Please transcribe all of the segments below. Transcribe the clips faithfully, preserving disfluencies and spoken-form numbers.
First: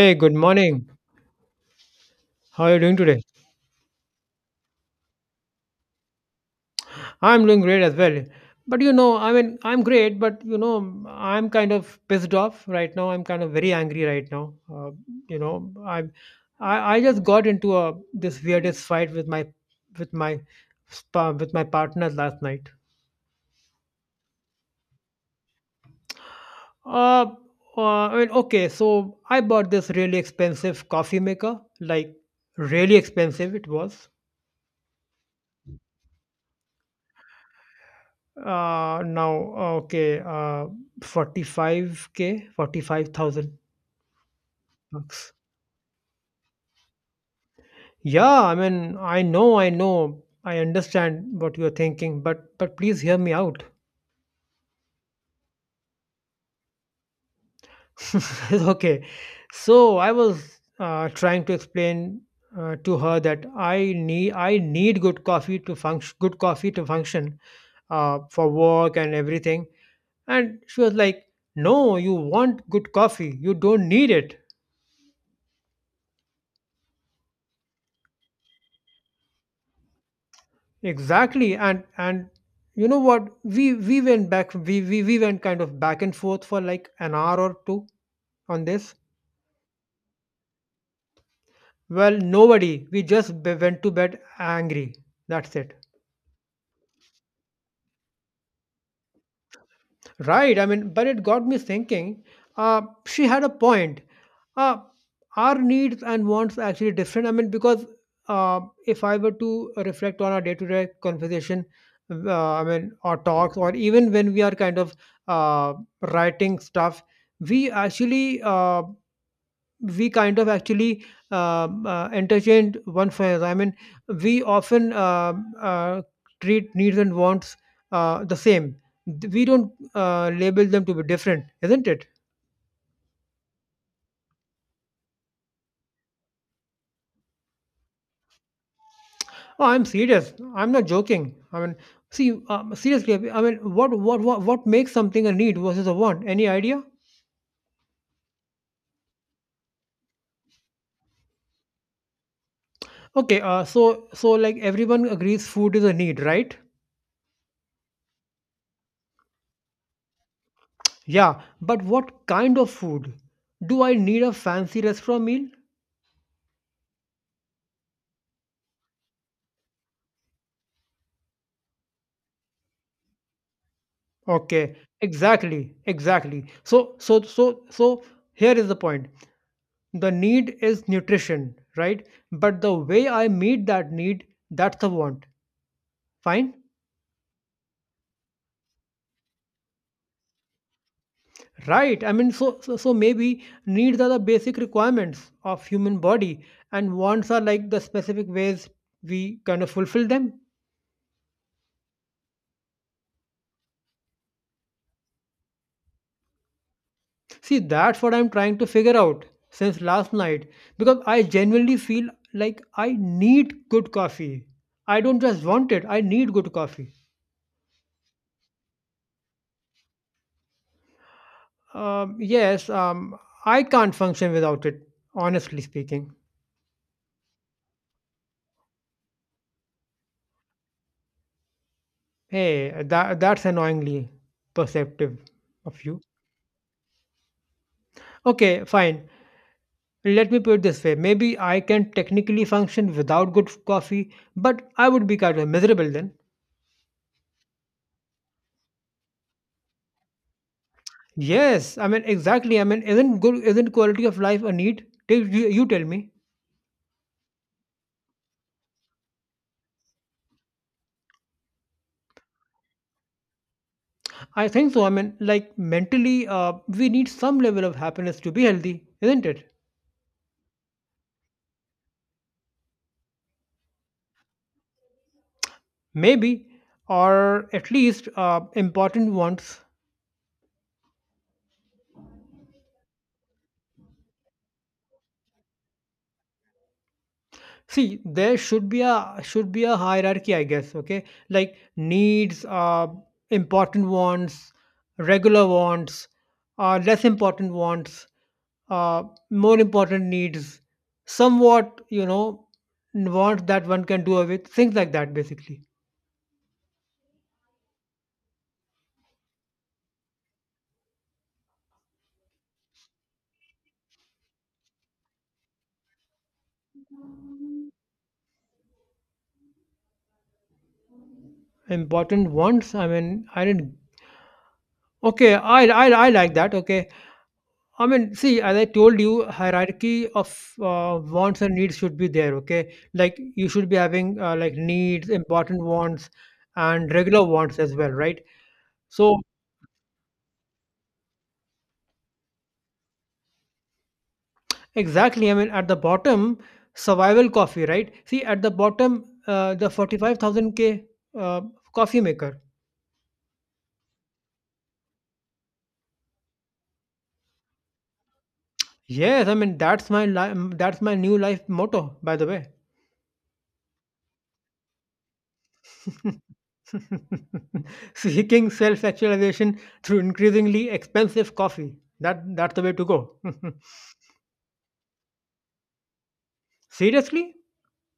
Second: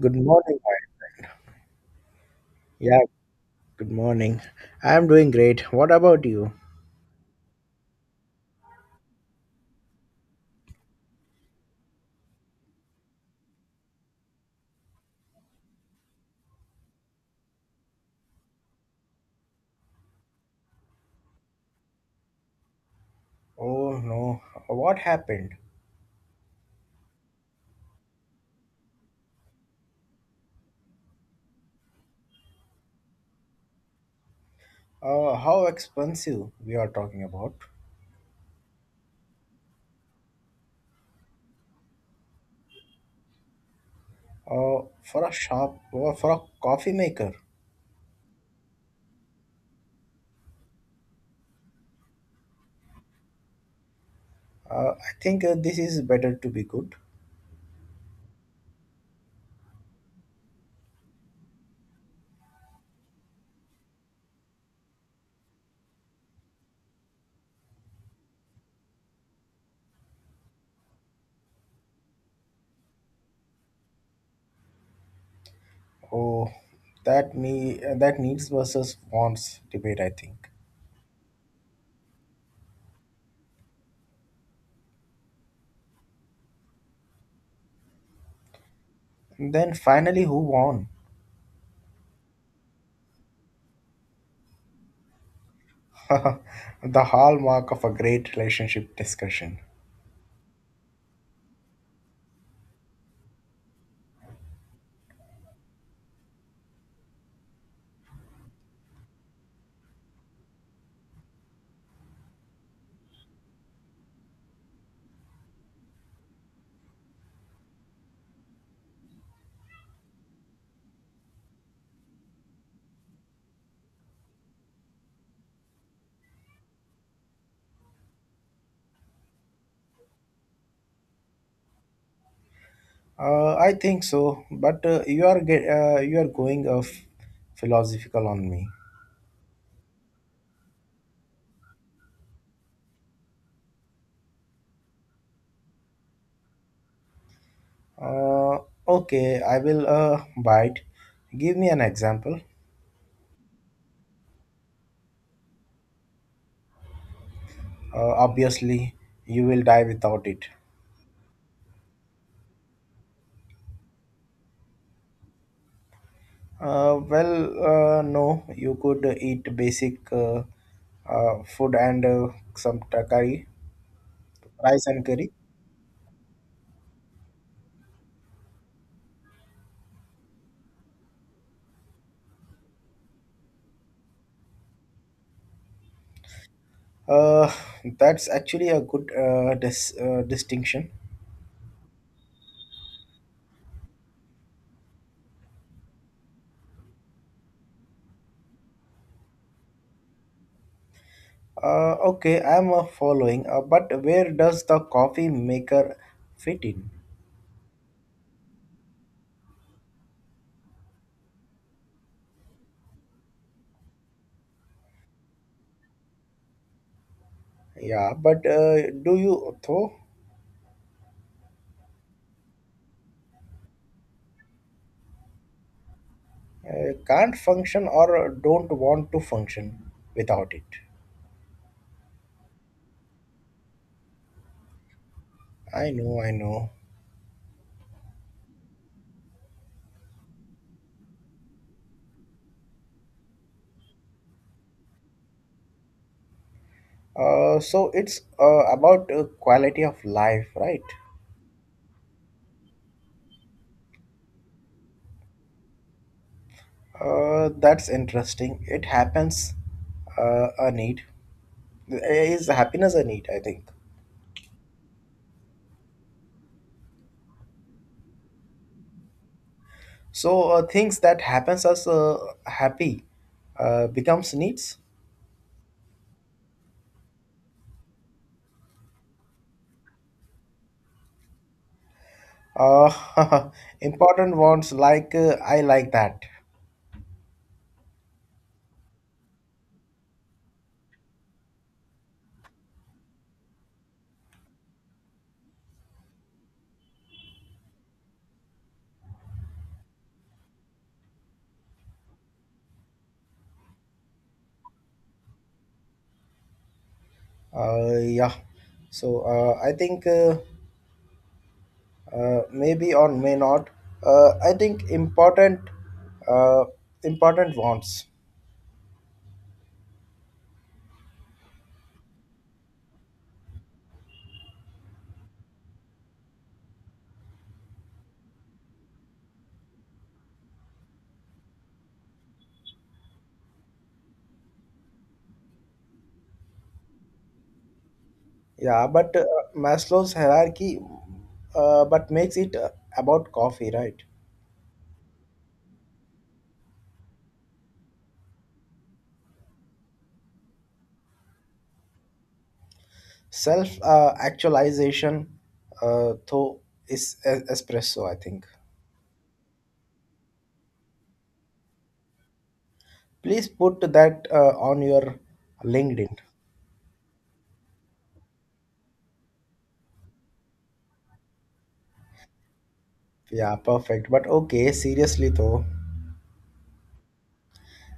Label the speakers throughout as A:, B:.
A: Good
B: good
A: morning,
B: morning.
A: Mike.
B: How are you doing
A: Yeah,
B: today?
A: good morning. I'm doing great. What about you?
B: I'm doing great as well. But you know, I mean, I'm great, but you know, I'm kind of pissed off right now. I'm kind of very angry right now. Uh, you know, I'm I, I just got into a this weirdest fight with my with my spa, with my partner last night.
A: Oh no, what happened?
B: Uh, uh, I mean, okay, so I bought this really expensive coffee maker, like really expensive it was.
A: Uh, how expensive we are talking about?
B: Uh, now, uh, okay, uh, forty-five K, 45,000
A: Uh, for a
B: bucks.
A: shop or for a coffee maker?
B: Yeah, I mean, I know, I know, I understand what you're thinking, but but please hear me out.
A: Uh, I think uh, this is better to be good.
B: Okay, so I was uh, trying to explain uh, to her that I need I need good coffee to function, good coffee to function uh, for work and everything. And she was like, no, you want good coffee. You don't need it.
A: Oh, that me uh, that needs versus wants debate, I think.
B: Exactly. And and you know what? We we went back we, we we went kind of back and forth for like an hour or two on this.
A: And then finally, who won?
B: Well, nobody. We just be- went to bed angry. That's it.
A: The hallmark of a great relationship discussion.
B: Right. I mean, but it got me thinking. Uh, she had a point. Uh, our needs and wants are actually different. I mean, because uh, if I were to reflect on our day to day conversation, uh, I mean, or talks, or even when we are kind of uh, writing stuff, we actually uh, we kind of actually um, uh, interchange one for another. I mean, we often um uh, treat needs and wants uh, the same. Th- We don't uh, label them to be different, isn't it?
A: Uh, I think so, but uh, you are get uh, you are going uh, philosophical on me.
B: Oh, I'm serious. I'm not joking. I mean, see, um, seriously. I mean, what what what what makes something a need versus a want? Any idea?
A: Uh, okay, I will uh, bite. Give me an example.
B: Okay, uh, so so like everyone agrees, food is a need, right?
A: Uh, obviously, you will die without it.
B: Yeah, but what kind of food? Do I need a fancy restaurant meal?
A: Uh, well, uh, no, you could eat basic uh, uh, food and uh, some ta- curry,
B: Okay,
A: rice and curry.
B: exactly, exactly. So, so, so, so here is the point. The need is nutrition, right? But the way I meet that need, that's the want. Fine?
A: Uh, that's actually a good uh, dis- uh, distinction.
B: Right. I mean, so, so, so maybe needs are the basic requirements of human body, and wants are like the specific ways we kind of fulfill them.
A: Uh, okay, I'm uh, following, uh, but where does the coffee maker fit in?
B: See, that's what I'm trying to figure out since last night because I genuinely feel like I need good coffee. I don't just want it, I need good coffee.
A: Yeah, but uh, do you though?
B: Um, yes, um, I can't function without it, honestly speaking.
A: Uh, can't function or don't want to function without it?
B: Hey, that, that's annoyingly perceptive of
A: I
B: you.
A: know, I know.
B: Okay, fine. Let me put it this way. Maybe I can technically function without good coffee, but I would be kind of miserable then.
A: Uh, so it's uh, about uh, quality of life, right?
B: Yes, I mean exactly. I mean, isn't good? Isn't quality of life a need? Take- You, you tell me.
A: Uh, that's interesting. It happens uh, a need. Is happiness a need, I think.
B: I think so. I mean, like mentally, uh, we need some level of happiness to be healthy, isn't it?
A: So uh, things that happens as uh, happy uh, becomes needs.
B: Maybe, or at least uh, important ones.
A: Uh, Important ones like uh, I like that.
B: See, there should be a should be a hierarchy, I guess. Okay, like needs, uh, important wants, regular wants, uh, less important wants, uh, more important needs, somewhat you know wants that one can do away with things like that, basically.
A: Uh, yeah. So uh, I think uh, uh, maybe or may not. Uh, I think important, uh, important wants.
B: Important wants. I mean, I didn't. Okay, I I I like that. Okay, I mean, see, as I told you, hierarchy of uh, wants and needs should be there. Okay, like you should be having uh, like needs, important wants, and regular wants as well, right?
A: Yeah, but
B: So
A: uh, Maslow's hierarchy, uh, but makes it uh, about coffee, right?
B: exactly, I mean, at the bottom, survival coffee, right? See, at the bottom, uh, the forty-five thousand K uh, coffee maker.
A: Self uh, actualization, uh, though is e- espresso, I think.
B: Yes, I mean that's my li- that's my new life motto, by the way.
A: Please put that uh, on your LinkedIn.
B: Seeking self actualization through increasingly expensive coffee. That that's the way to go.
A: Yeah, perfect. But okay, seriously though,
B: Seriously?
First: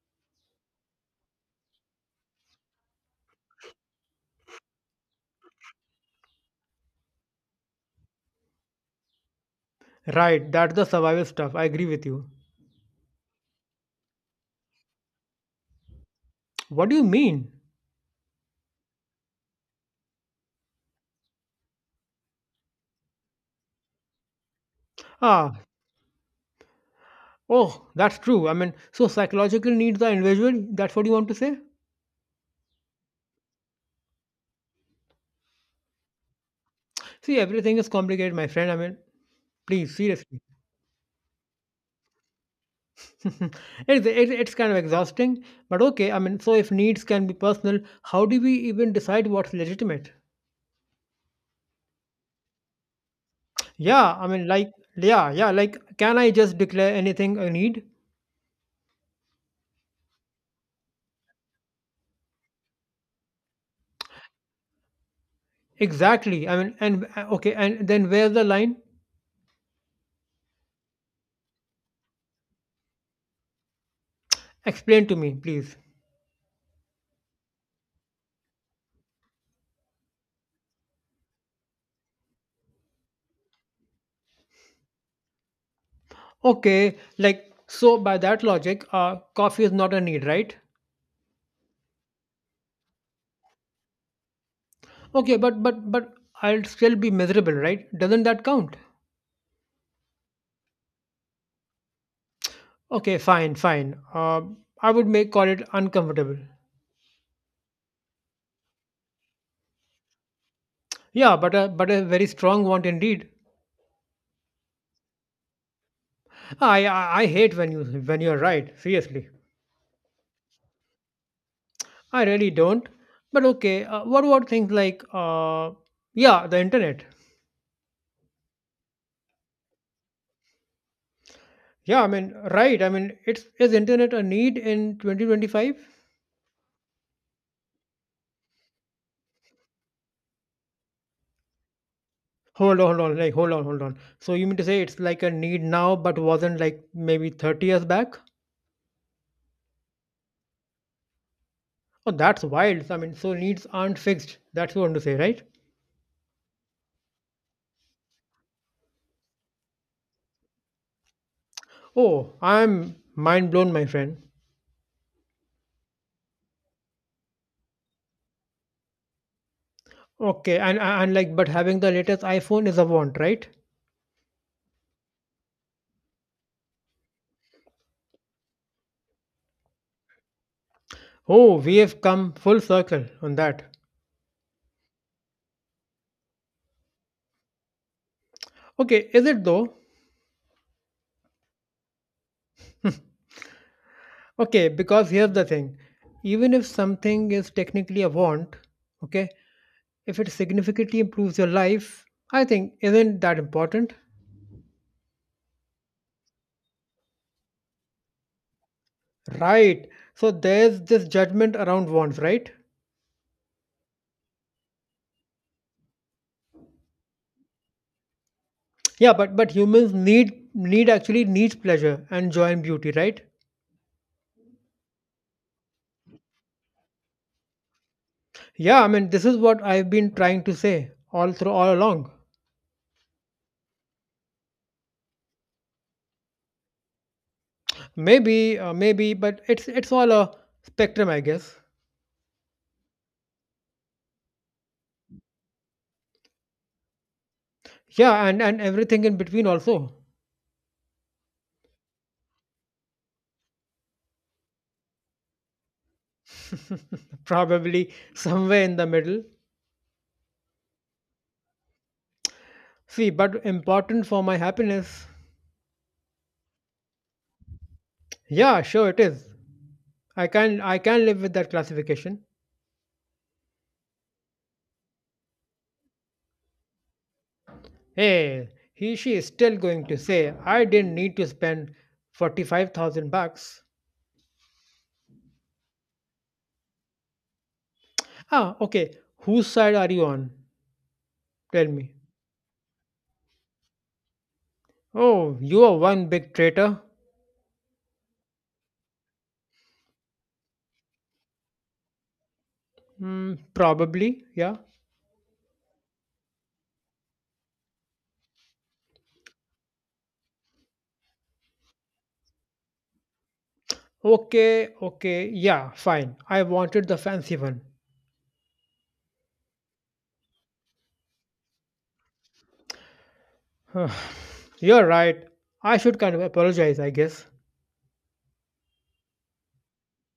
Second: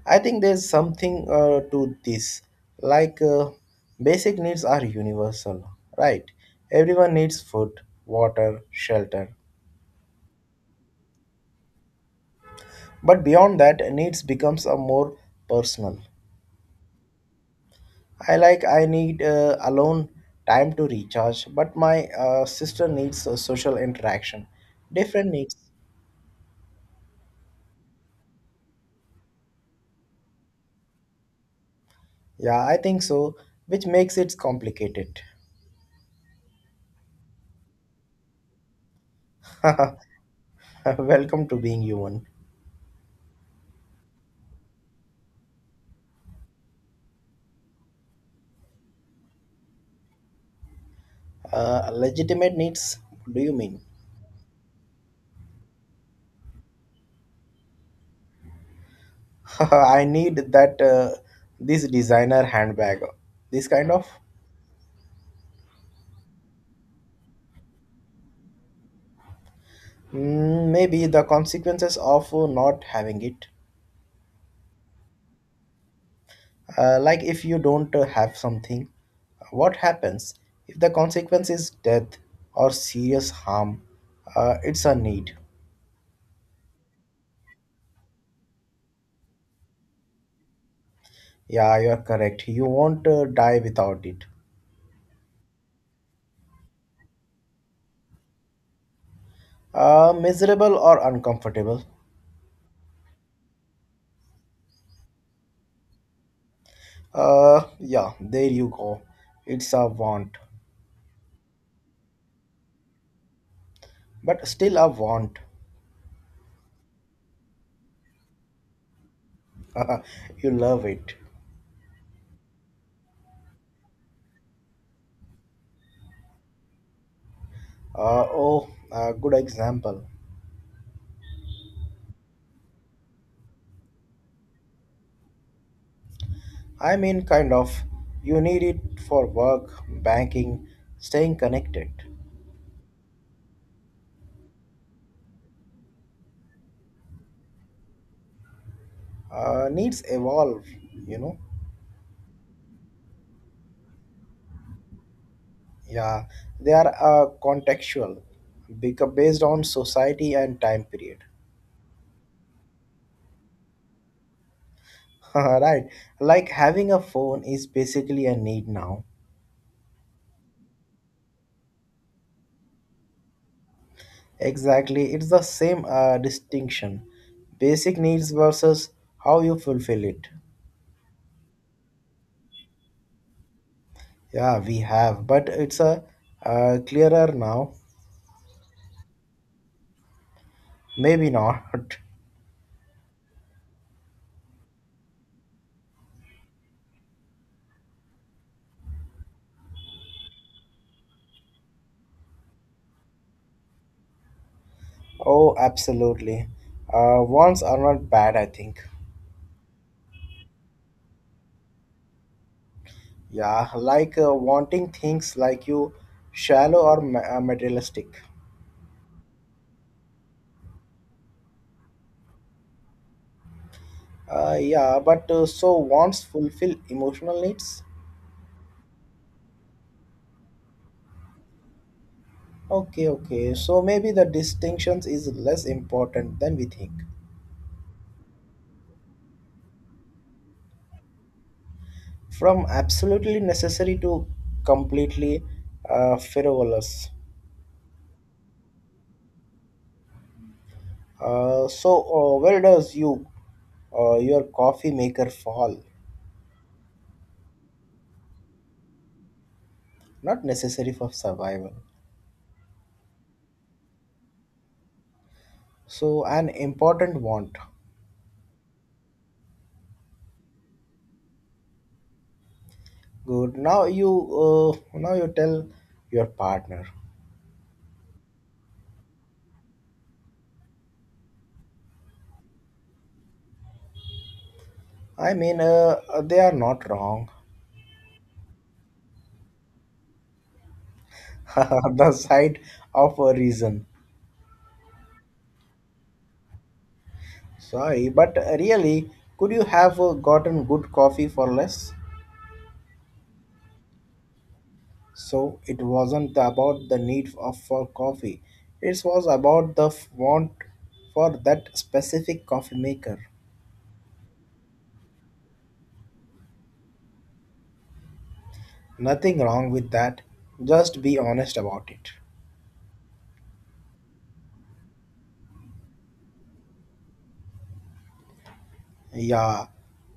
A: I think there's something uh, to this. Like, uh, basic needs are universal, right? Everyone needs food, water, shelter.
B: Right, that's the survival stuff. I agree with you.
A: But beyond that, needs becomes a more personal.
B: What do you mean?
A: I like I need uh, alone time to recharge, but my uh, sister needs uh, social interaction. Different
B: Ah,
A: needs.
B: oh, that's true. I mean, so psychological needs are individual. That's what you want to say?
A: Yeah, I think so, which makes it complicated.
B: See, everything is complicated, my friend. I mean, please, seriously.
A: Welcome to being human.
B: it's, it's, it's kind of exhausting, but okay. I mean, so if needs can be personal, how do we even decide what's legitimate?
A: Uh, legitimate needs? What do you mean?
B: Yeah, I mean, like, yeah, yeah, like, can I just declare anything I need?
A: I need that uh, this designer handbag. This kind of.
B: Exactly. I mean, and uh, okay, and then where's the line?
A: Mm, maybe the consequences of uh, not having it.
B: Explain to me, please.
A: Uh, like if you don't uh, have something, what happens if the consequence is death or serious harm? Uh, it's a need.
B: Okay, like, so by that logic, uh, coffee is not a need, right?
A: Yeah, you're correct. You won't uh, die without it.
B: Okay, but but but I'll still be miserable, right? Doesn't that count?
A: Uh, miserable or uncomfortable?
B: Okay, fine, fine. Uh, I would make call it uncomfortable.
A: Uh, yeah, there you go. It's a want.
B: Yeah, but a but a very strong want indeed.
A: But still I want.
B: I I, I hate when you when you're right. Seriously.
A: You love it.
B: I really don't. But okay, uh, what about things like, uh, yeah, the internet?
A: Uh, oh, a good example.
B: Yeah, I mean, right. I mean, it's is internet a need in twenty twenty-five?
A: I mean, kind of. You need it for work, banking, staying connected.
B: Hold on, hold on, like hold on, hold on. So you mean to say it's like a need now, but wasn't like maybe thirty years back?
A: Uh, needs evolve, you know.
B: Oh, that's wild. I mean, so needs aren't fixed. That's what you want to say, right?
A: Yeah, they are uh, contextual, beca- based on society and time period.
B: Oh, I'm mind blown, my friend.
A: Right, like having a phone is basically a need now.
B: Okay, and and like, but having the latest iPhone is a want, right?
A: Exactly, it's the same uh, distinction. Basic needs versus how you fulfill it.
B: Oh, we have come full circle on that.
A: Yeah, we have, but it's a uh, clearer now.
B: Okay, is it though?
A: Maybe not.
B: Okay, because here's the thing. Even if something is technically a want, okay, if it significantly improves your life, I think isn't that important?
A: Oh, absolutely. Uh, wants are not bad, I think.
B: Right. So there's this judgment around wants, right?
A: Yeah, like uh, wanting things like you, shallow or ma- uh, materialistic.
B: Yeah, but but humans need need actually needs pleasure and joy and beauty, right?
A: Uh, yeah, but uh, so wants fulfill emotional needs.
B: Yeah, I mean this is what I've been trying to say all through all along.
A: Okay, okay. So maybe the distinctions is less important than we think.
B: Maybe, uh, maybe, but it's it's all a spectrum, I guess.
A: From absolutely necessary to completely uh, frivolous.
B: Yeah, and and everything in between also.
A: Uh, so, uh, where does you uh, your coffee maker fall?
B: Probably somewhere in the middle.
A: Not necessary for survival.
B: See, but important for my happiness.
A: So, an important want.
B: Yeah, sure it is. I can I can live with that classification.
A: Good. Now you uh, now you tell your partner.
B: Hey, he she is still going to say I didn't need to spend forty-five thousand bucks.
A: I mean, uh, uh, they are not wrong.
B: Ah, okay. Whose side are you on? Tell me.
A: The side of a reason.
B: Oh, you are one big traitor.
A: Sorry, but really, could you have uh, gotten good coffee for less?
B: Hmm, probably, yeah.
A: So it wasn't about the need of, for coffee. It was about the f- want for that specific coffee maker.
B: Okay, okay, yeah, fine. I wanted the fancy one.
A: Nothing wrong with that. Just be honest about it.
B: You're right. I should kind of apologize, I guess.
A: Yeah,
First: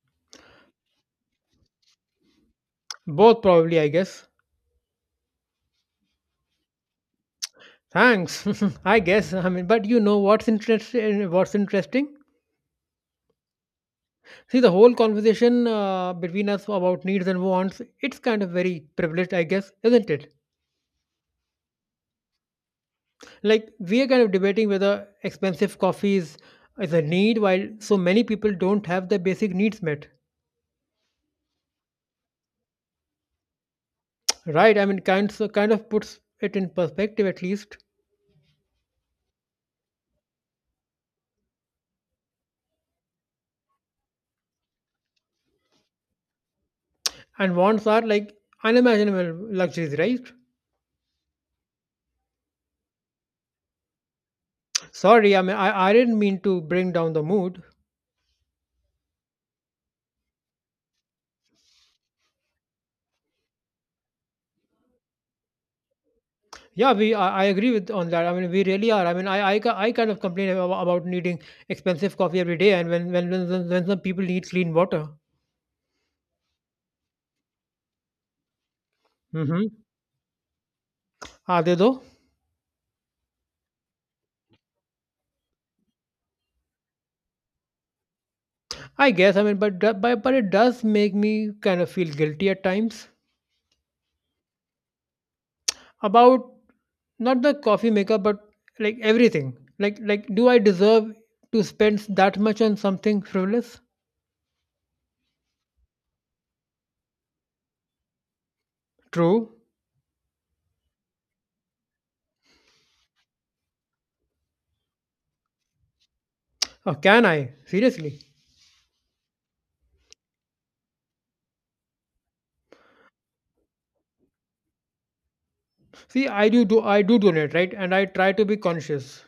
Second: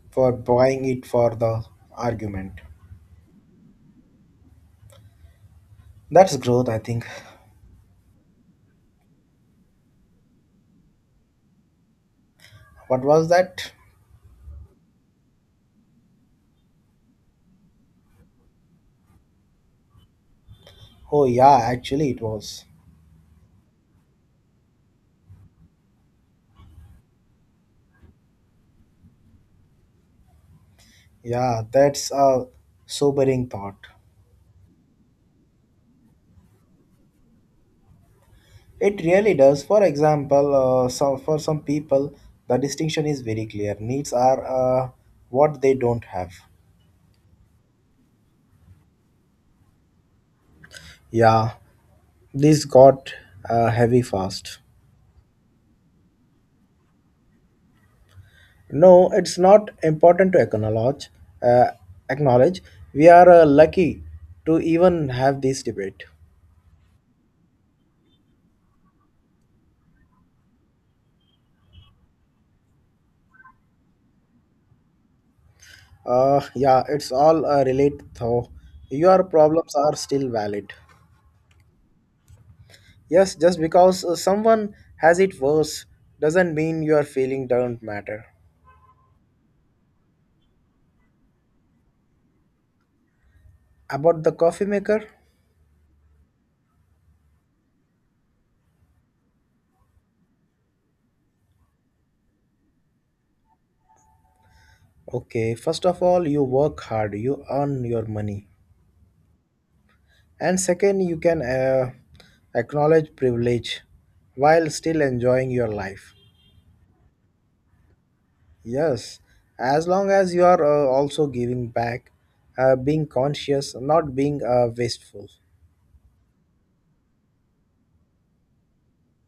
A: for buying it for the argument.
B: Both probably, I guess.
A: That's growth, I think.
B: Thanks. I guess. I mean, but you know what's interesting? What's interesting?
A: What was that?
B: See, the whole conversation uh, between us about needs and wants, it's kind of very privileged, I guess, isn't it?
A: Oh, yeah, actually, it was.
B: Like we are kind of debating whether expensive coffee is, is a need, while so many people don't have their basic needs met.
A: Yeah, that's a sobering thought.
B: Right? I mean, kind so kind of puts it in perspective at least.
A: It really does. For example, uh, some, for some people, the distinction is very clear. Needs are uh, what they don't have.
B: And wants are like unimaginable luxuries, right?
A: Yeah, this got uh, heavy fast.
B: Sorry, I mean, I, I didn't mean to bring down the mood.
A: No, it's not important to acknowledge. Uh, acknowledge we are uh, lucky to even have this debate.
B: Yeah, we I I agree with on that. I mean, we really are. I mean, I I, ki- I kind of complain about, about needing expensive coffee every day, and when when when, when when some people need clean water.
A: Uh, yeah, it's all uh, related though. Your
B: Mm-hmm.
A: problems are still valid.
B: Are they though?
A: Yes, just because uh, someone has it worse doesn't mean your feeling don't matter.
B: I guess. I mean, but do- but but it does make me kind of feel guilty at times
A: About the coffee maker?
B: about not the coffee maker, but like everything. Like like, do I deserve to spend that much on something frivolous?
A: Okay, first of all, you work hard, you earn your money.
B: True.
A: And second, you can uh, acknowledge privilege while still enjoying your life.
B: Or can I seriously?
A: Yes, as long as you are uh, also giving back, uh, being conscious, not being uh, wasteful.
B: See, I do do I do donate right, and I try to be conscious.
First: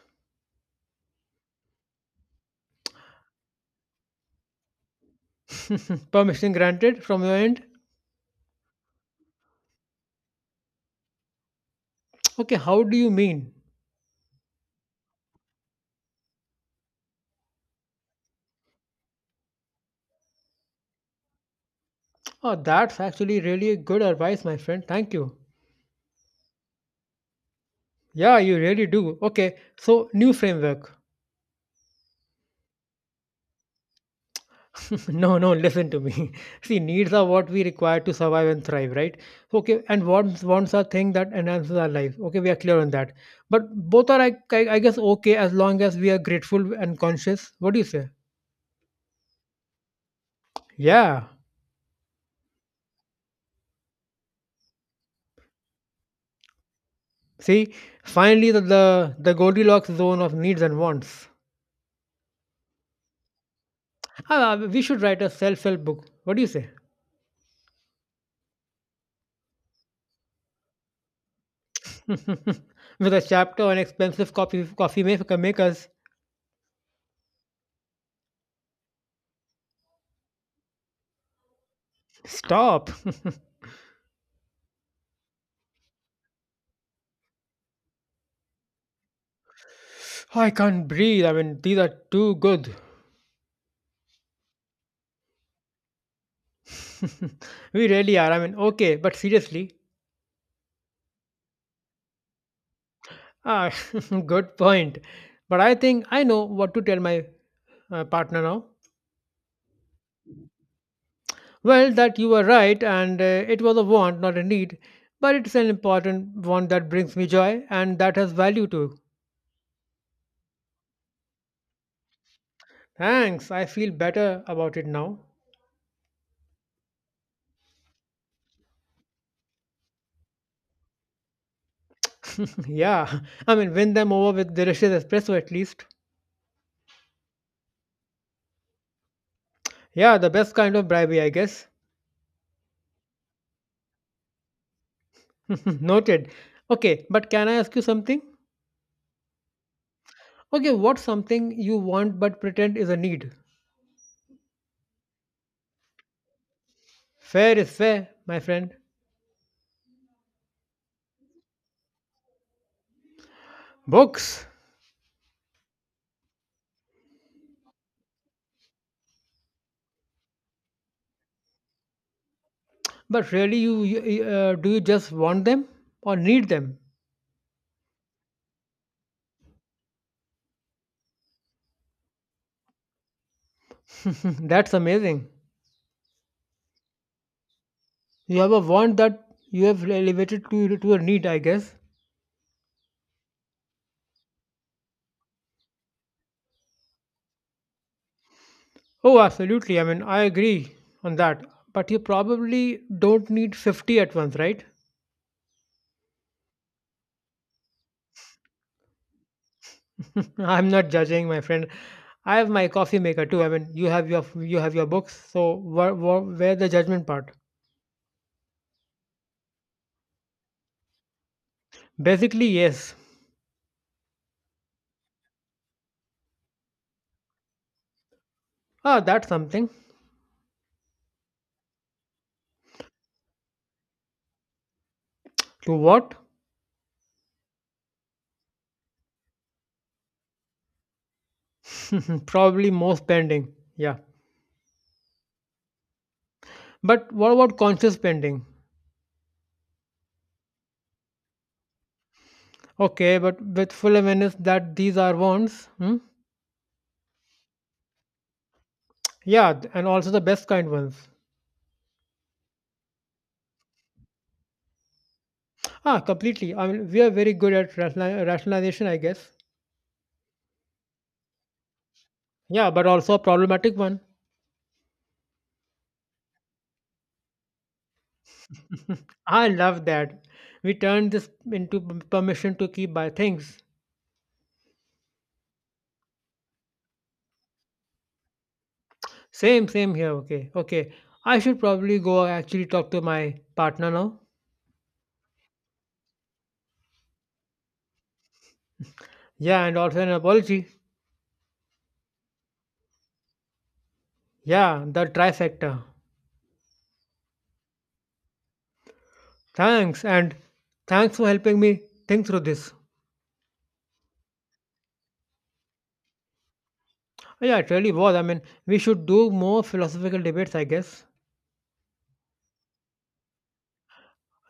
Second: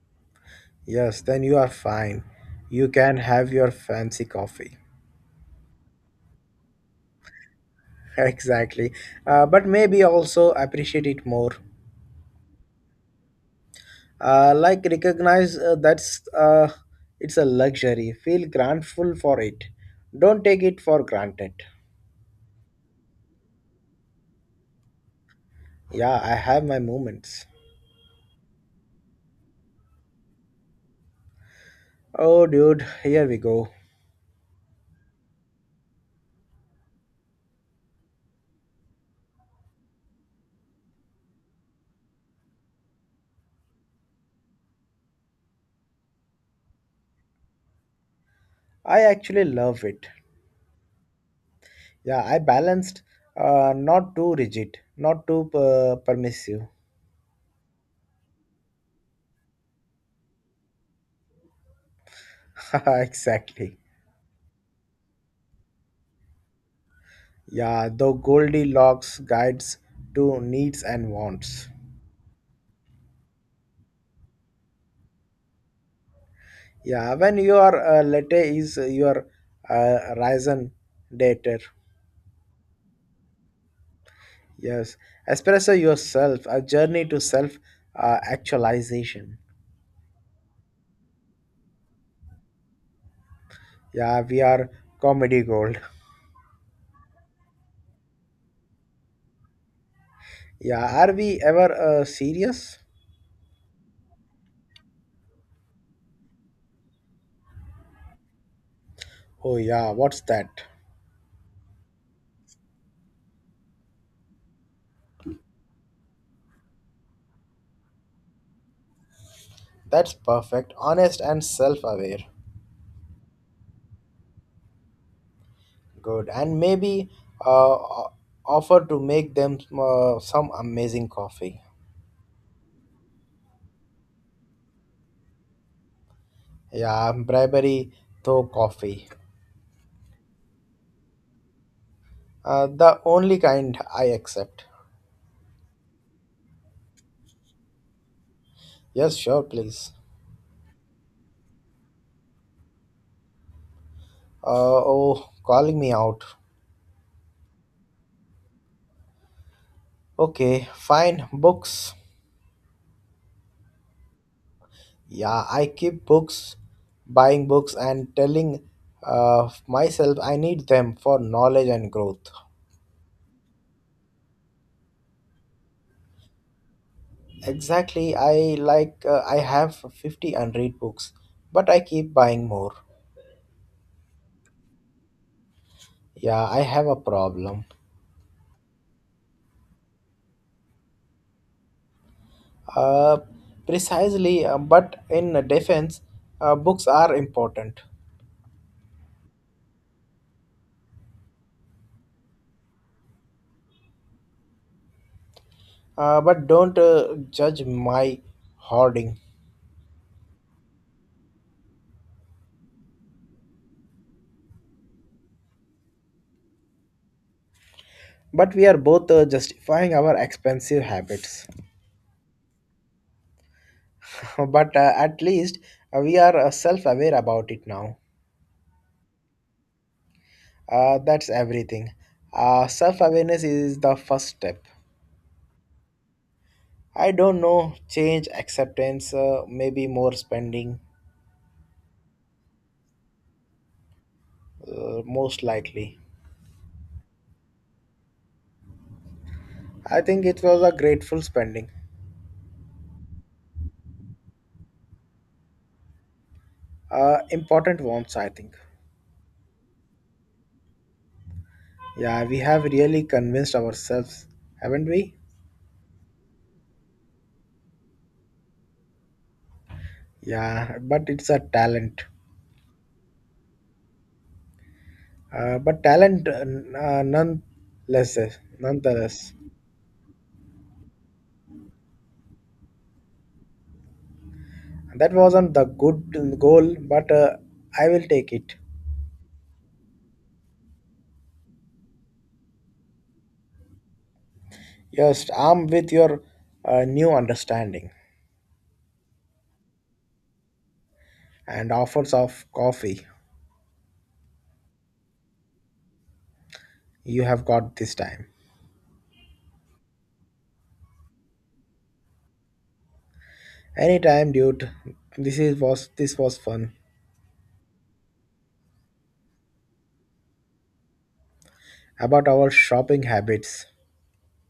A: Yes, then you are fine. You can have your fancy coffee.
B: Permission granted from your end?
A: Exactly. Uh, but maybe also appreciate it more.
B: Okay, how do you mean?
A: uh, like recognize uh, that's uh, it's a luxury, feel grateful for it, don't take it for granted.
B: Oh, that's actually really good advice, my friend. Thank you.
A: Yeah, I have my moments.
B: Yeah, you really do. Okay, so new framework.
A: Oh, dude, here we go.
B: no, no, listen to me. See, needs are what we require to survive and thrive, right? Okay, and wants wants are thing that enhances our life. Okay, we are clear on that. But both are, I, I I guess, okay as long as we are grateful and conscious. What do you say?
A: I actually love it.
B: Yeah.
A: Yeah, I balanced, uh, not too rigid, not too uh, permissive.
B: See, finally the the, the Goldilocks zone of needs and wants.
A: Exactly.
B: Ah, we should write a self-help book. What do you say?
A: Yeah, the Goldilocks guides to needs and wants.
B: With a chapter on expensive coffee coffee ma- makers.
A: Yeah, when your uh, latte is your uh, risen dater.
B: Stop!
A: Yes, espresso yourself, a journey to self uh, actualization.
B: I can't breathe. I mean, these are too good.
A: Yeah, we are comedy gold.
B: we really are. I mean, okay, but seriously,
A: Yeah, are we ever uh, serious?
B: ah, good point. But I think I know what to tell my uh, partner now.
A: Oh, yeah, what's that?
B: Well, that you were right, and uh, it was a want, not a need. But it's an important want that brings me joy, and that has value too.
A: That's perfect, honest, and self aware.
B: Thanks. I feel better about it now.
A: Good, and maybe uh, o- offer to make them uh, some amazing coffee.
B: Yeah, I mean, win them over with delicious espresso at least.
A: Yeah, bribery through coffee.
B: Yeah, the best kind of bribery, I guess.
A: Uh, the only kind I accept.
B: Noted. Okay, but can I ask you something?
A: Yes, sure, please.
B: Okay, what's something you want but pretend is a need?
A: Uh, oh, calling me out.
B: Fair is fair, my friend.
A: Okay, fine. Books.
B: Books.
A: Yeah, I keep books, buying books, and telling uh, myself I need them for knowledge and growth.
B: But really, you, you uh, do you just want them or need them?
A: Exactly. I like, uh, I have fifty unread books, but I keep buying more.
B: That's amazing.
A: Yeah, I have a problem.
B: You have a want that you have elevated to to a need, I guess.
A: Uh, Precisely, uh, but in defense, uh, books are important.
B: Oh, absolutely. I mean, I agree on that. But you probably don't need fifty at once, right?
A: Uh, but don't uh, judge my hoarding.
B: I'm not judging, my friend. I have my coffee maker too. I mean, you have your you have your books. So where, where, where the judgment part?
A: But we are both uh, justifying our expensive habits.
B: Basically, yes.
A: But uh, at least uh, we are uh, self-aware about it now.
B: Ah, that's something.
A: Uh, that's everything. Uh, self-awareness is the first step.
B: To what?
A: I don't know, change, acceptance, uh, maybe more spending.
B: Probably more spending. Yeah.
A: Uh, most likely.
B: But what about conscious spending?
A: I think it was a grateful spending.
B: Okay, but with full awareness that these are wants. Hmm?
A: Uh, important wants, I think.
B: Yeah, th- and also the best kind ones.
A: Yeah, we have really convinced ourselves, haven't we?
B: Ah, completely. I mean, we are very good at rationali- rationalization, I guess.
A: Yeah, but it's a talent.
B: Yeah, but also a problematic one.
A: Uh, but talent, uh, n- uh, nonetheless nonetheless
B: I love that. We turned this into p- permission to keep by things.
A: That wasn't the good goal, but uh, I will take it.
B: Same, same here. Okay, okay. I should probably go actually talk to my partner now.
A: Yes, armed with your uh, new understanding
B: Yeah, and also an apology.
A: and offers of coffee.
B: Yeah, the trifecta.
A: You have got this time.
B: Thanks, and thanks for helping me think through this.
A: Anytime, dude. This is was this was fun.
B: Oh, yeah, it really was. I mean, we should do more philosophical debates, I guess.
A: About our shopping habits.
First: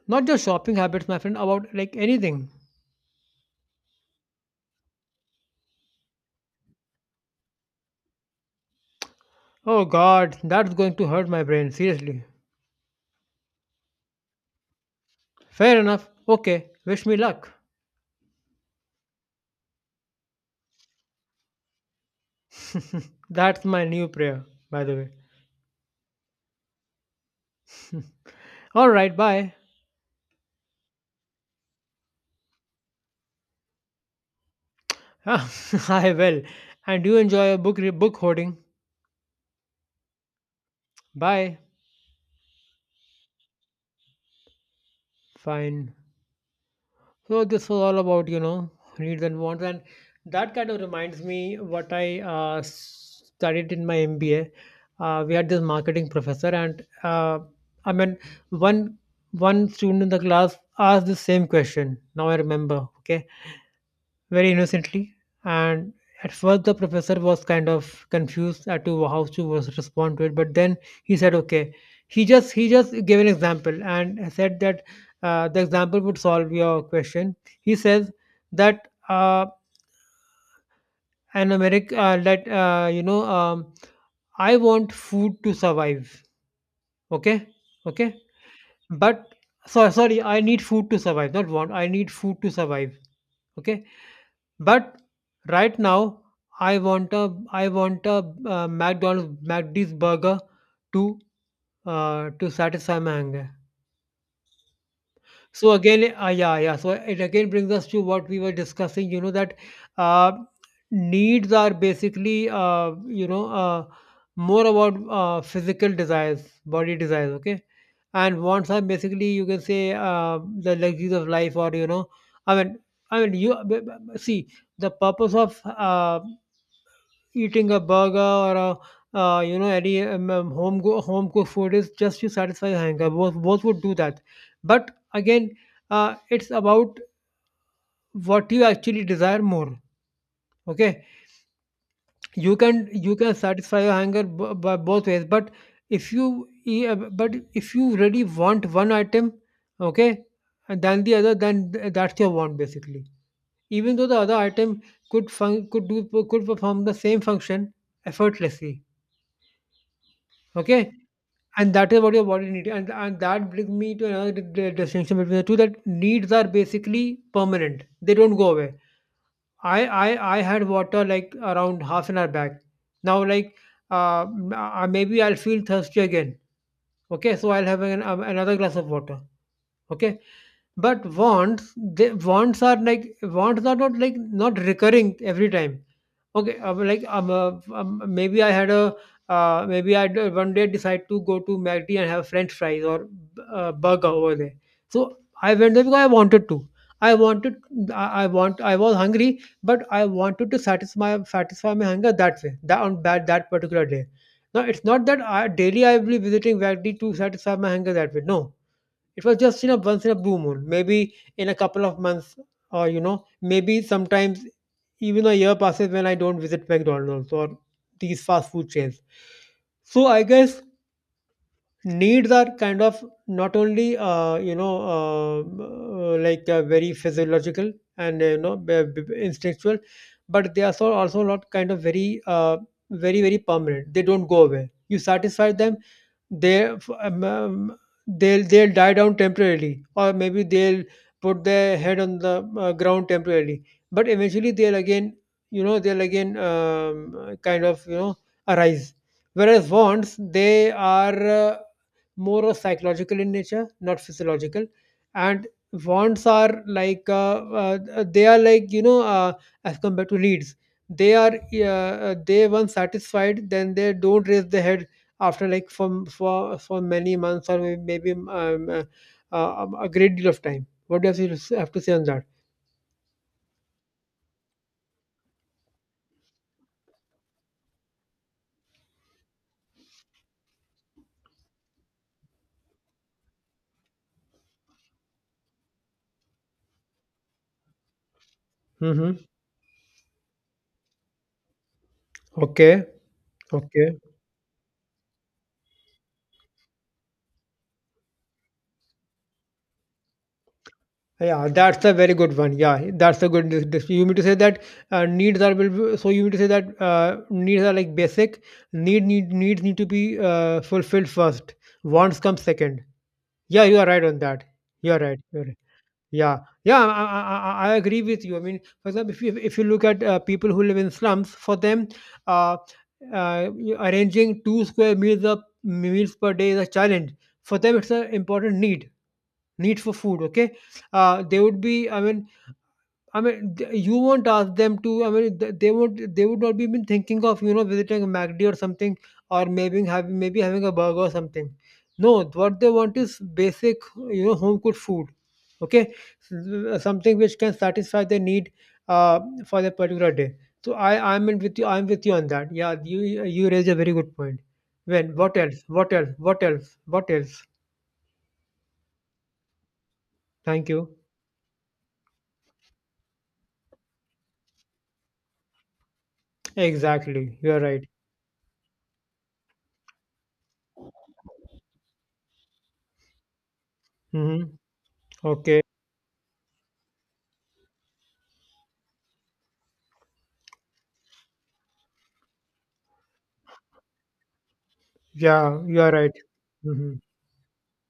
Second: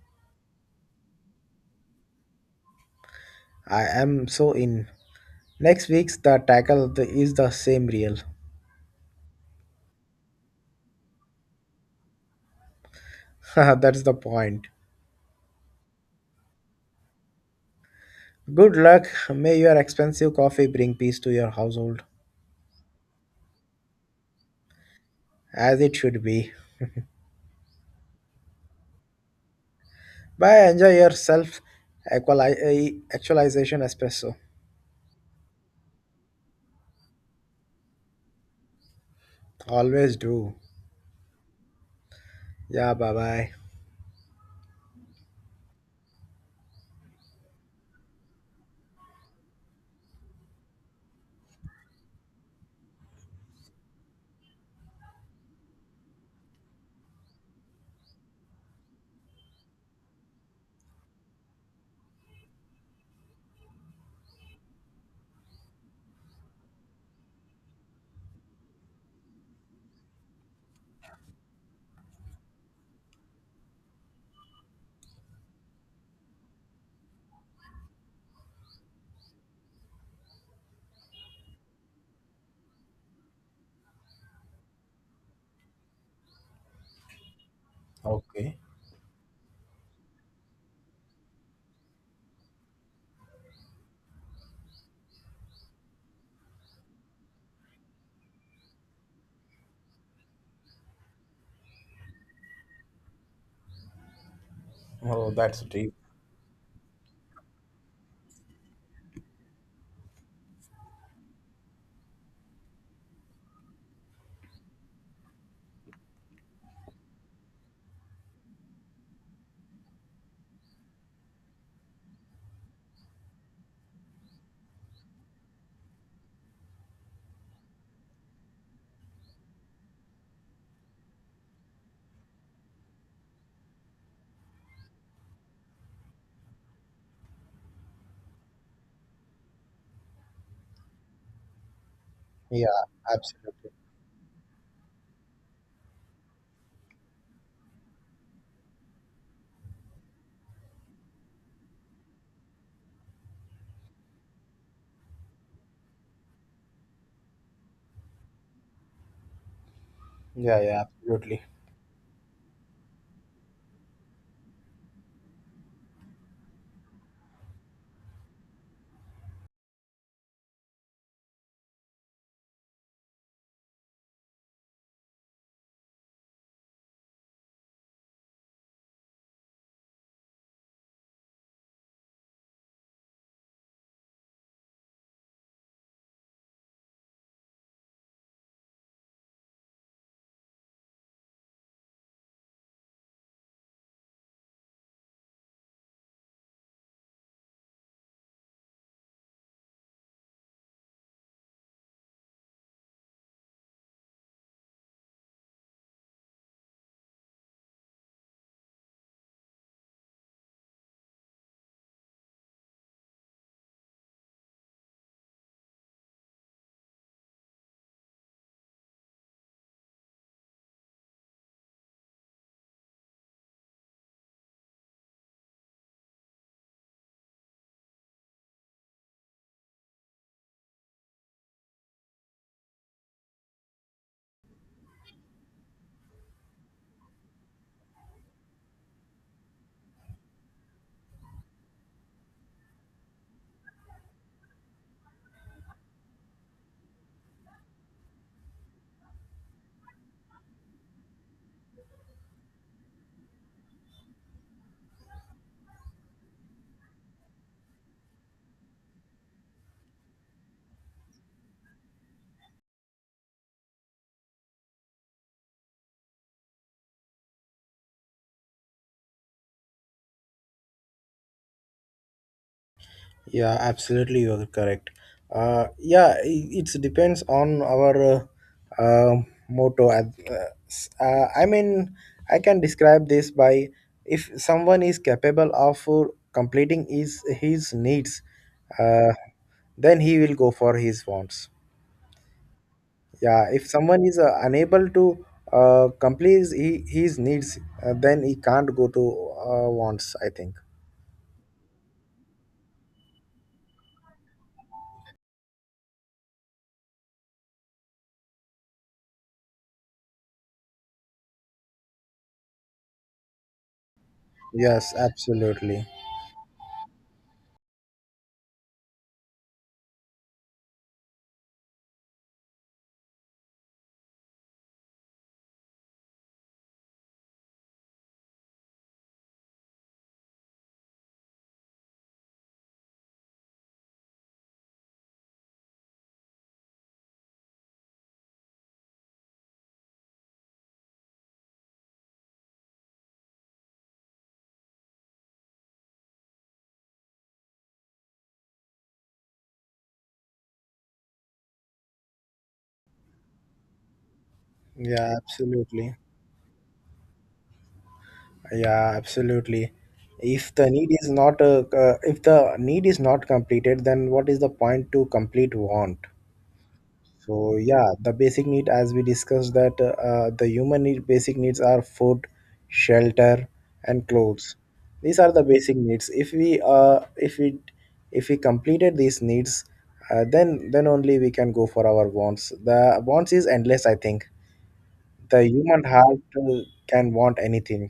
B: Not just shopping habits, my friend, about like anything.
A: I am so in. Next week's the tackle the- is the same real.
B: Oh god, that's going to hurt my brain, seriously.
A: That's the point.
B: Fair enough. Okay, wish me luck.
A: Good luck. May your expensive coffee bring peace to your household,
B: That's my new prayer, by the way.
A: as it should be.
B: All right, bye.
A: Bye. Enjoy yourself. Self equali- eh, actualization espresso.
B: I will. And you enjoy a book re- book hoarding.
A: Always do.
B: Bye.
A: Yeah, bye bye.
B: Fine. So this was all about you know needs and wants, and that kind of reminds me what I uh, studied in my M B A. Uh, we had this marketing professor, and uh, I mean, one one student in the class asked the same question. Now I remember. Okay, very innocently. And at first, the professor was kind of confused as to how to was- respond to it. But then he said, "Okay." He just he just gave an example and said that uh, the example would solve your question. He says that uh, an American uh, that uh, you know um, I want food to survive. Okay, okay,
A: Okay.
B: but so sorry, I need food to survive. Not want. I need food to survive. Okay. But right now, I want a I want a uh, McDonald's McD's burger to uh, to satisfy my hunger.
A: Oh, that's
B: So
A: deep.
B: again, uh, yeah, yeah. So it again brings us to what we were discussing. You know that uh, needs are basically uh, you know uh, more about uh, physical desires, body desires. Okay, and wants are basically you can say uh, the luxuries of life, or you know, I mean, I mean, you b- b- see the purpose of uh, eating a burger or a, uh, you know any um, um, home go- home cooked food is just to satisfy a hunger. Both both would do that, but again, uh, it's about what you actually desire more. Okay, you
A: Yeah,
B: can you can
A: absolutely.
B: satisfy your hunger b- by both ways, but if you e- uh, but if you really want one item, okay, and then the other, then th- that's your want basically. Even though the other item could fun- could do could perform the same function effortlessly.
A: Yeah, yeah,
B: Okay,
A: absolutely.
B: and that is what your body needs. And, and that brings me to another di- di- distinction between the two that needs are basically permanent. They don't go away. I, I, I had water like around half an hour back. Now, like, uh, m- uh, maybe I'll feel thirsty again. Okay, so I'll have an, um, another glass of water. Okay, but wants, they, wants are like wants are not like not recurring every time. Okay, uh, like um, uh, um, maybe I had a uh, maybe I d- one day decide to go to McD and have French fries or uh, burger over there. So I went there because I wanted to. I wanted I, I want I was hungry, but I wanted to satisfy satisfy my hunger that way that on that that particular day. Now it's not that I, daily I will be visiting McD to satisfy my hunger that way. No, it was just, you know, once in a blue moon, maybe in a couple of months, or, you know, maybe sometimes even a year passes when I don't visit McDonald's or these fast food chains. So I guess needs are kind of not only uh, you know um, uh, like uh, very physiological and uh, you know b- b- instinctual, but they are so also not kind of very uh, very very permanent. They don't go away. You satisfy them, they um, um, they'll they'll die down temporarily or maybe they'll put their head on the uh, ground temporarily but eventually they'll again you know they'll again um, uh, kind of you know arise whereas wants they are uh, more of psychological in nature not physiological and wants are like uh, uh, they are like you know uh, as compared to needs, they are uh, uh, they once satisfied then they don't raise the head after like for for for many months or may- maybe um, uh, uh, a great deal of time. What do you have to s- have to say on that?
A: Yeah, absolutely. You are correct. Uh, yeah, it depends on our uh, uh, motto. Uh, s- uh, I mean, I can describe this by if someone is capable of uh, completing his his needs, uh,
B: Hmm.
A: then he will go for his wants.
B: Okay.
A: Yeah, if
B: Okay.
A: someone is uh, unable to uh, complete he, his needs, uh, then he can't go to uh, wants, I think.
B: Yeah, that's a very good one. Yeah, that's a good. This, this, you mean to say that uh, needs are will be- so you mean to say that uh, needs are like basic. Need need needs need to be uh, fulfilled first. Wants come second. Yeah, you are right on that.
A: Yes,
B: You are right. You're
A: absolutely.
B: Yeah, yeah, I, I, I I- agree with you. I mean, for example, if you if you look at uh, people who live in slums, for them, uh, uh, you- arranging two square meals up meals per day is a challenge. For them, it's an important need need for food. Okay, uh, they would be. I mean, I mean, th- you won't ask them to. I mean, th- they won't. They would not be even thinking of you know visiting a MacD or something, or maybe having maybe having a burger or something. No, what they want is basic, you know, home cooked food. Okay, S- uh, something which can satisfy their need uh, for that particular day. So I I'm in with you. I'm with you on that. Yeah, you you raise a very good point.
A: Yeah,
B: When What else? What
A: absolutely.
B: else? What else? What else?
A: Yeah, absolutely. If the
B: Thank
A: need
B: you.
A: is not uh, uh, if the need is not completed, then what is the point to complete want?
B: Exactly. You
A: So
B: are right.
A: yeah, the basic need as we discussed that uh, uh, the human need basic needs are food, shelter, and clothes.
B: Mm-hmm.
A: These are the
B: Okay.
A: basic needs. If we uh, if we if we completed these needs, uh, then then only we can go for our wants. The wants is endless. I think the
B: Yeah, you
A: human
B: are
A: heart
B: right.
A: uh,
B: Hmm.
A: can want anything,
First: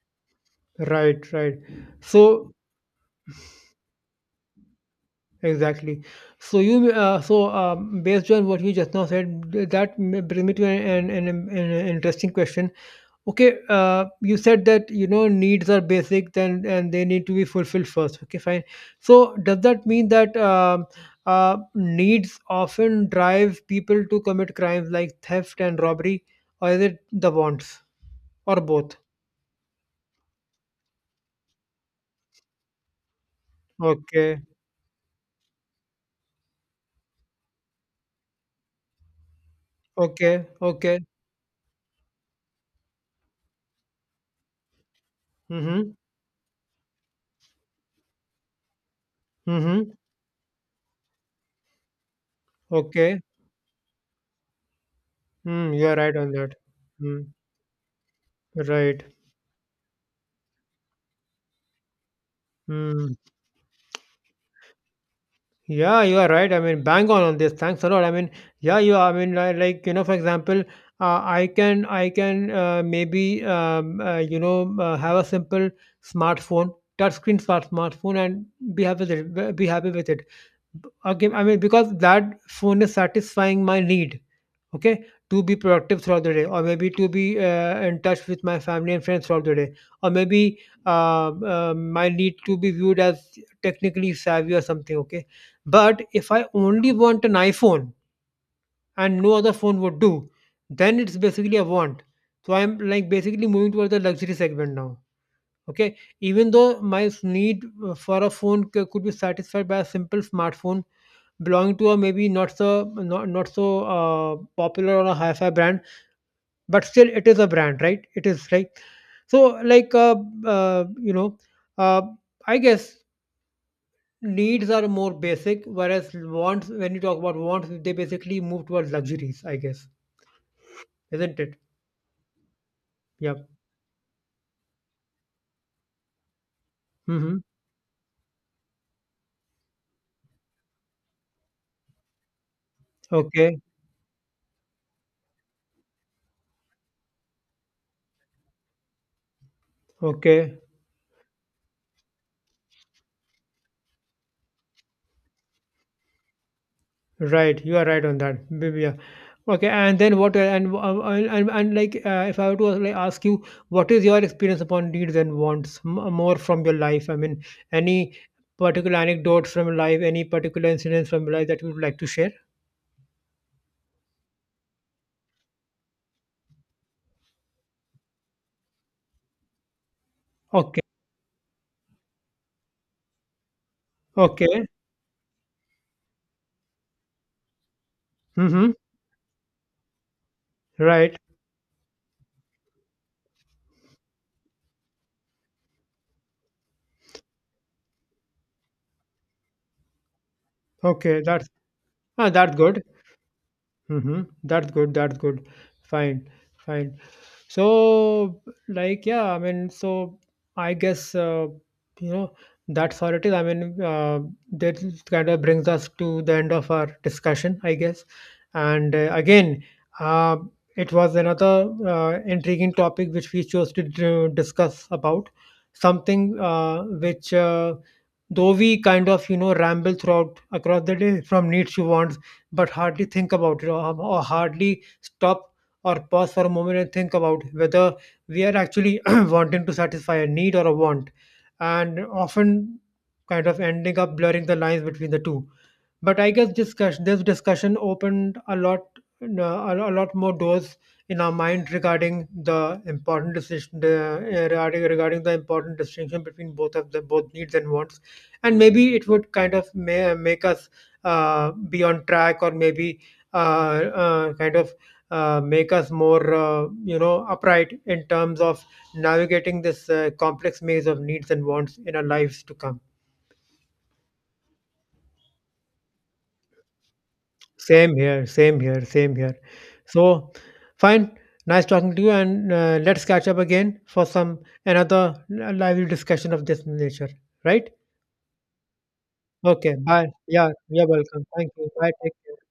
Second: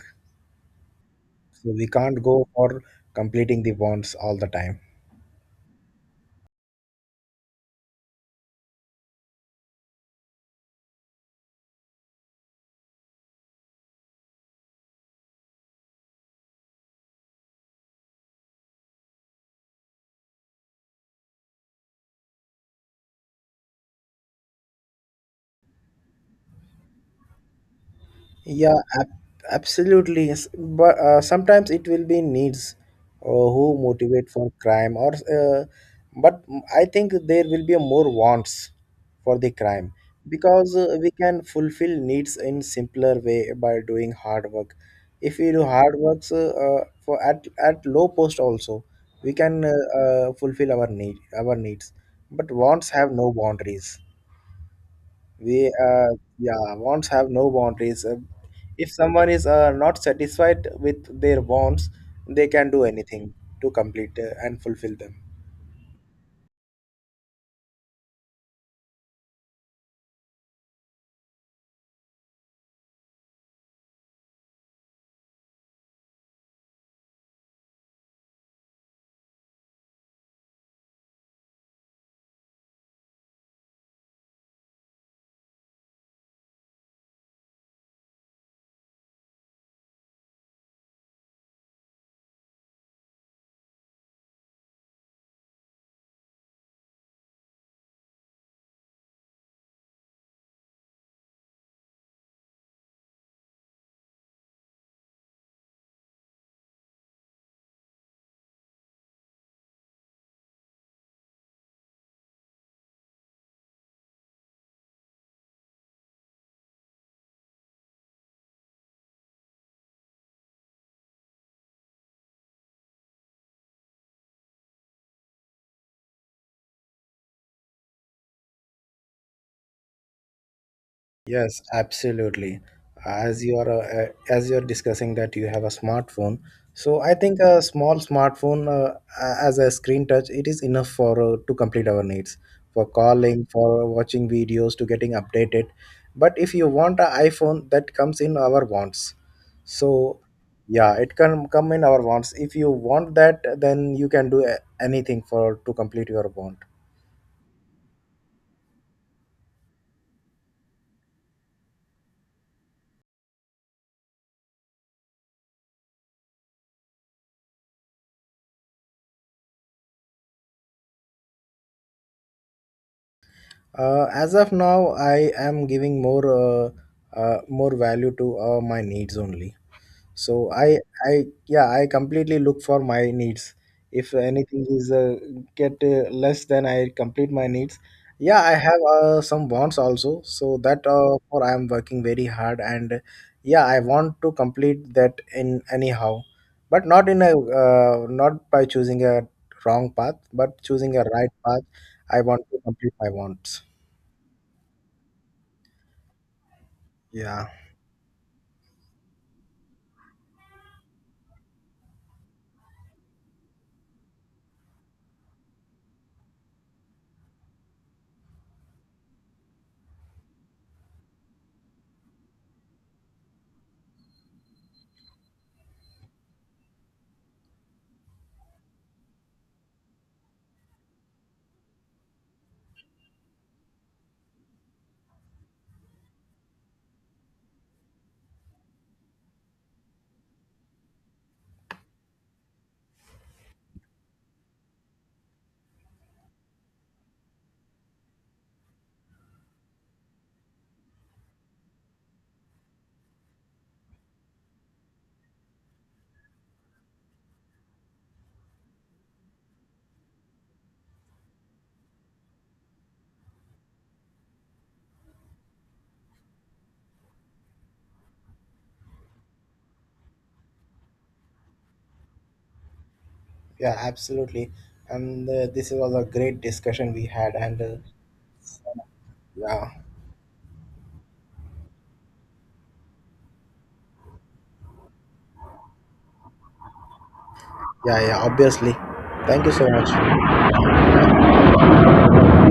B: Right, right.
A: so we can't go
B: So
A: for completing the wants all the time.
B: exactly. So you uh, so um, based on what you just now said, th- that may bring me to an, an, an, an interesting question. Okay, uh, you said that you know needs are basic, then and they need to be fulfilled first. Okay, fine. So does that mean that um uh, needs often drive people to commit crimes like theft and robbery, or is it the wants or
A: Yeah,
B: both?
A: ab- absolutely. Yes. But uh, sometimes it will be needs uh, who motivate
B: Okay,
A: for crime, or uh, but I think there will be more wants for the crime
B: okay,
A: because uh,
B: okay.
A: we can fulfill needs in simpler way by doing hard work. If we do hard
B: Mhm.
A: works uh, uh, for at at low post also, we can
B: Mhm.
A: uh, uh, fulfill our need our needs. But wants have
B: Okay.
A: no boundaries. We
B: Mm, you are
A: uh,
B: right on that.
A: Yeah, wants have
B: Mm,
A: no boundaries. Uh, if
B: right.
A: someone is uh, not satisfied with their wants, they can do
B: Mm.
A: anything to complete uh, and fulfill them.
B: Yeah, you are right. I mean, bang on on this. Thanks a lot. I mean, yeah, you. I mean, I, like you know, for example, uh, I can, I can uh, maybe um, uh, you know uh, have a simple smartphone, touchscreen smart smartphone, and be happy with it. Be happy with it. B- Okay. I mean, because that phone is satisfying my need. Okay, to be productive throughout the day, or maybe to be uh, in touch with my family and friends throughout the day, or maybe um um, I need to be viewed as technically savvy or something. Okay, but if I only want an iPhone and no other phone would do, then it's basically a want. So I'm like basically moving towards the luxury segment now. Okay, even though my s- need uh, for a phone c- could be satisfied by a simple smartphone belonging to a maybe not so not, not so uh, popular or a hi-fi brand but still it is a brand right it is like so like uh, uh, you know uh, I guess needs are more basic whereas wants when you talk about wants they basically move towards luxuries, I guess, isn't it?
A: Yes, absolutely.
B: Yeah.
A: As you are uh, as you are discussing that you have a smartphone, so I
B: Mm-hmm.
A: think a small smartphone uh, as a screen touch it is enough for uh, to complete our needs, for calling,
B: Okay.
A: for watching videos, to getting updated. But if you want an iPhone, that comes in our wants. So
B: Okay.
A: yeah, it can come in our wants. If you want that, then you can do a- anything for to complete your want.
B: Right, you are right on that. Maybe, yeah. Okay, and then what? And uh, and and, and like, uh, if I were to like ask you, what is your experience upon needs and wants m- more from your life? I mean, any particular anecdotes from your life, any particular incidents from your life that you would like to share?
A: Uh, as of now, I am giving more uh, uh, more value to uh, my needs only. So I
B: Okay,
A: I yeah I completely look for my needs. If anything
B: okay,
A: is uh, get uh, less than I complete my needs. Yeah, I
B: mm-hmm.
A: have uh, some wants also. So that
B: Right.
A: uh, for I am working very hard, and yeah, I want to complete that in anyhow, but not in a uh, not by choosing a wrong path, but choosing a
B: Okay,
A: right
B: that's
A: path. I
B: ah,
A: want
B: that's
A: to
B: good.
A: complete my wants.
B: Mm-hmm. That's good. That's good. Fine, fine.
A: Yeah.
B: So, like, yeah, I mean, so I guess, uh, you know, that's all it is. I mean, uh, that kind of brings us to the end of our discussion, I guess. And uh, again, uh, it was another uh, intriguing topic which we chose to d- discuss about something uh, which, uh, though we kind of, you know, ramble throughout across the day from needs to wants, but hardly think about it or, or hardly stop or pause for a moment and think about whether we are actually wanting to satisfy a need or a want, and often kind of ending up blurring the lines between the two but I guess discuss this discussion opened a lot uh, a a lot more doors in our mind regarding the important decision the, uh, regarding regarding the important distinction between both of the both needs and wants and maybe it would kind of may, make us uh, be on track or maybe uh, uh, kind of uh, make us more uh, you know upright in terms of navigating this uh, complex maze of needs and wants in our lives to come.
A: Yeah, absolutely. And uh, this was a great discussion we had. And uh,
B: Same here, same here, same here.
A: yeah,
B: So, fine. Nice talking to you, and uh, let's catch up again for some another lively discussion of this nature, right?
A: yeah, yeah, obviously. Thank you so
B: Okay, bye.
A: much.
B: Yeah, you're welcome. Thank you. Bye. Take care.